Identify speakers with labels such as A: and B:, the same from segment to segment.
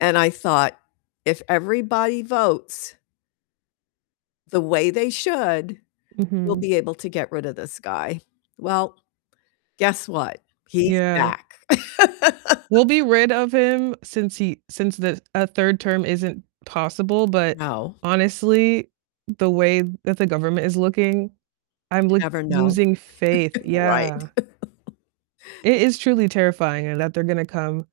A: And I thought, "If everybody votes" "the way they should, we'll
B: Mhm.
A: be able to get rid of this guy." Well, guess what? He's
B: Yeah.
A: back.
B: We'll be rid of him since he since the a 3rd term isn't possible, but
A: No.
B: honestly, the way that the government is looking, I'm,
A: You
B: like,
A: never know.
B: losing faith
A: Right.
B: yeah. It is truly terrifying that they're gonna come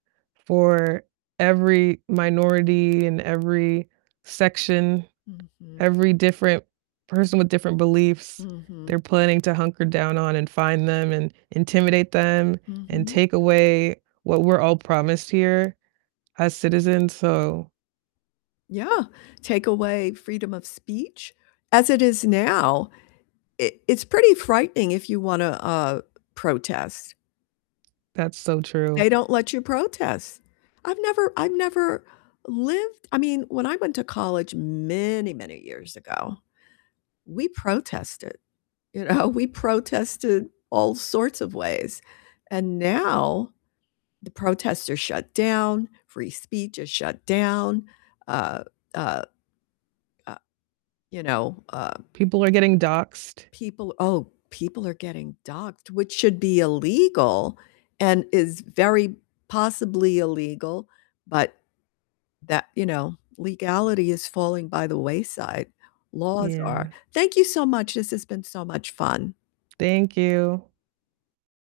B: for every minority and every section,
A: Mhm.
B: every different person with different beliefs,
A: Mhm.
B: they're planning to hunker down on and find them, and intimidate them, and
A: Mhm.
B: take away what we're all promised here as citizens, so
A: Yeah, take away freedom of speech, as it is now, it it's pretty frightening if you wanna, uh, protest.
B: That's so true.
A: They don't let you protest. I've never I've never lived I mean, when I went to college many, many years ago, we protested, you know, we protested all sorts of ways, and now the protests are shut down, free speech is shut down, uh uh uh, you know, uh
B: People are getting doxxed.
A: people Oh, people are getting doxxed, which should be illegal, and is very possibly illegal, but that you know, legality is falling by the wayside, laws are.
B: Yeah.
A: Thank you so much, this has been so much fun.
B: Thank you.